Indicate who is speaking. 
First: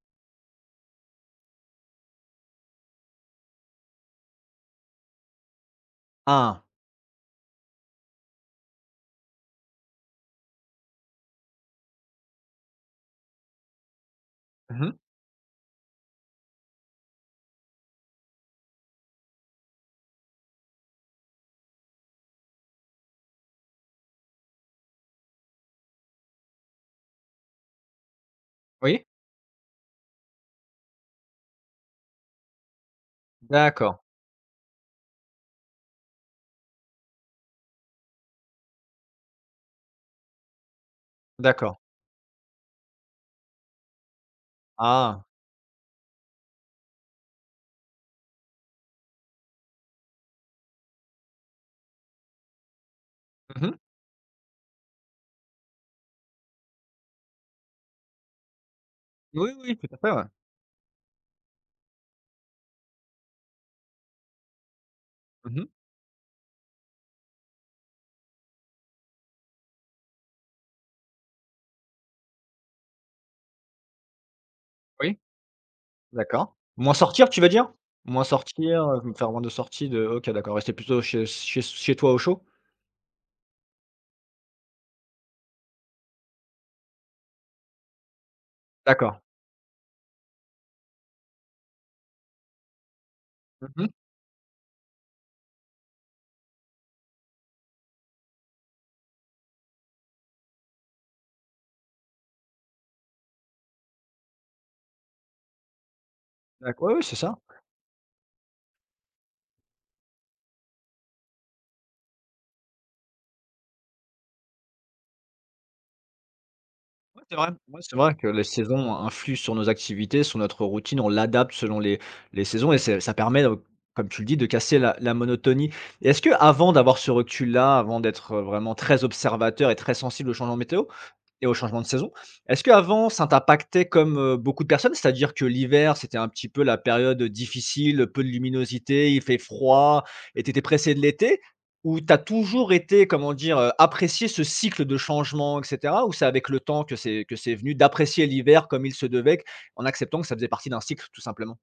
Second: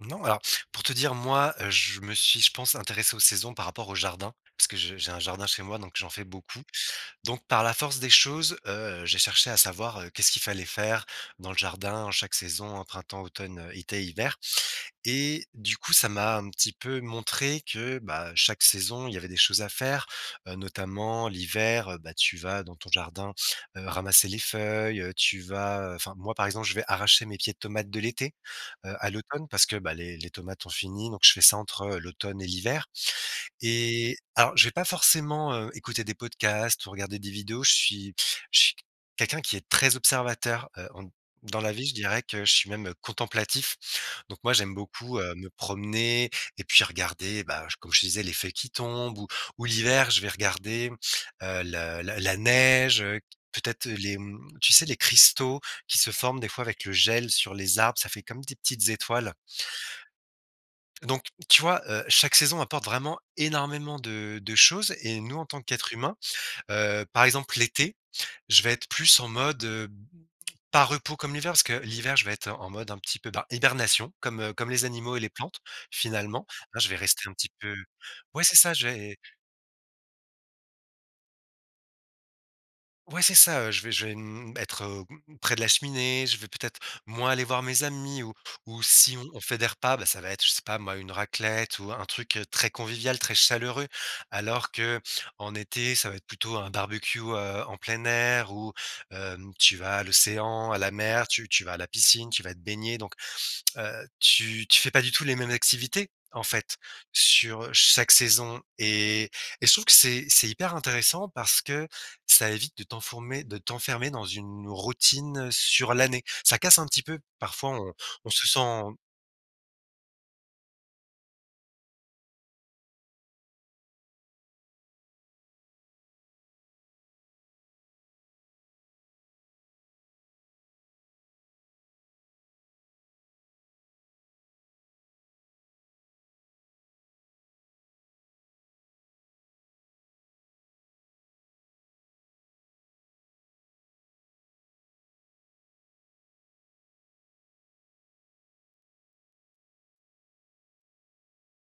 Speaker 1: Non, alors, pour te dire, moi, je me suis, je pense, intéressé aux saisons par rapport au jardin, parce que je j'ai un jardin chez moi donc j'en fais beaucoup.
Speaker 2: Ah!
Speaker 1: Donc, par la force des choses, heu, j'ai cherché à savoir, heu, qu'est-ce qu'il fallait faire dans le jardin en chaque saison, printemps, automne, été, hiver.
Speaker 2: Mmh mh.
Speaker 1: Et du coup, ça m'a un petit peu montré que, bah, chaque saison, il y avait des choses à faire, heu, notamment l'hiver, bah, tu vas dans ton jardin, heu, ramasser les feuilles, heu, tu vas enfin moi, par exemple, je vais arracher mes pieds de tomates de l'été, heu,
Speaker 2: Oui.
Speaker 1: à l'automne parce que, bah, les les tomates ont fini, donc je fais ça entre, heu, l'automne et l'hiver.
Speaker 2: D'accord.
Speaker 1: Et alors, je vais pas forcément, heu, écouter des podcasts ou regarder des vidéos, je suis je suis quelqu'un qui est très observateur, heu, dans la
Speaker 2: D'accord.
Speaker 1: vie, je dirais que je suis même, heu, contemplatif. Donc moi, j'aime beaucoup,
Speaker 2: Ah!
Speaker 1: heu, me promener et puis regarder, bah, comme je te disais les feuilles qui tombent, ou ou l'hiver, je vais regarder, heu, le la la neige, heu,
Speaker 2: Mmh mh.
Speaker 1: peut-être, heu, les mmh, tu sais les cristaux qui se forment des fois avec le gel sur les arbres, ça fait comme des petites étoiles.
Speaker 2: Oui oui, tout à fait, ouais.
Speaker 1: Donc, tu vois, heu, chaque saison apporte vraiment énormément de de choses et nous, en tant
Speaker 2: Mmh mh.
Speaker 1: qu'être humain heu, par exemple l'été, je vais être plus en mode, heu, pas repos comme l'hiver, parce que l'hiver, je vais être en mode un petit peu, bah, hibernation, comme, heu, comme les animaux
Speaker 2: Oui,
Speaker 1: et les plantes, finalement.
Speaker 2: d'accord.
Speaker 1: Ah, je
Speaker 2: Moins
Speaker 1: vais rester
Speaker 2: sortir,
Speaker 1: un
Speaker 2: tu
Speaker 1: petit
Speaker 2: veux dire?
Speaker 1: peu
Speaker 2: Moins
Speaker 1: ouais c'est ça
Speaker 2: sortir,
Speaker 1: je
Speaker 2: heu, je vais me
Speaker 1: vais
Speaker 2: faire moins de sortie de OK d'accord, rester plutôt chez s chez s chez toi au chaud?
Speaker 1: ouais c'est ça, heu, je vais je vais, mmh, être, heu, près de la cheminée, je vais peut-être moins aller voir mes amis ou ou
Speaker 2: D'accord.
Speaker 1: si on fait des repas, bah, ça va être, je sais pas moi, une raclette ou un truc, heu, très convivial, très
Speaker 2: Mmh
Speaker 1: chaleureux,
Speaker 2: mh.
Speaker 1: alors qu'en été, ça va être plutôt un barbecue, heu, en plein air ou, heu, tu vas à l'océan, à la mer, tu tu vas à la piscine, tu vas te baigner. Donc, heu, tu tu fais pas du tout les mêmes activités, en fait,
Speaker 2: D'accord. Oui, oui c'est ça.
Speaker 1: sur, heu, chaque saison et et je trouve que c'est c'est hyper intéressant parce que ça évite de t'enfourmer de t'enfermer dans une routine, heu, sur l'année. Ça casse un petit peu,
Speaker 2: Ouais, c'est vrai,
Speaker 1: parfois
Speaker 2: ouais,
Speaker 1: on
Speaker 2: c'est vrai que
Speaker 1: on
Speaker 2: les
Speaker 1: se
Speaker 2: saisons,
Speaker 1: sent
Speaker 2: heu, influent sur nos activités, sur notre routine, on l'adapte selon les les saisons et c'est ça permet, heu, comme tu le dis de casser la la monotonie. Est-ce qu'avant d'avoir ce recul-là, avant d'être, heu, vraiment très observateur et très sensible aux changements météo et aux changements de saison, est-ce qu'avant ça t'impactait comme, heu, beaucoup de personnes? C'est-à-dire que l'hiver c'était un petit peu la période, heu, difficile, peu de luminosité, il fait froid et tu étais pressé de l'été ou tu as toujours été comment dire, heu, apprécié ce cycle de changement et cetera? Ou c'est avec le temps que c'est que c'est venu, d'apprécier l'hiver comme il se devait q en acceptant que ça faisait partie d'un cycle tout simplement?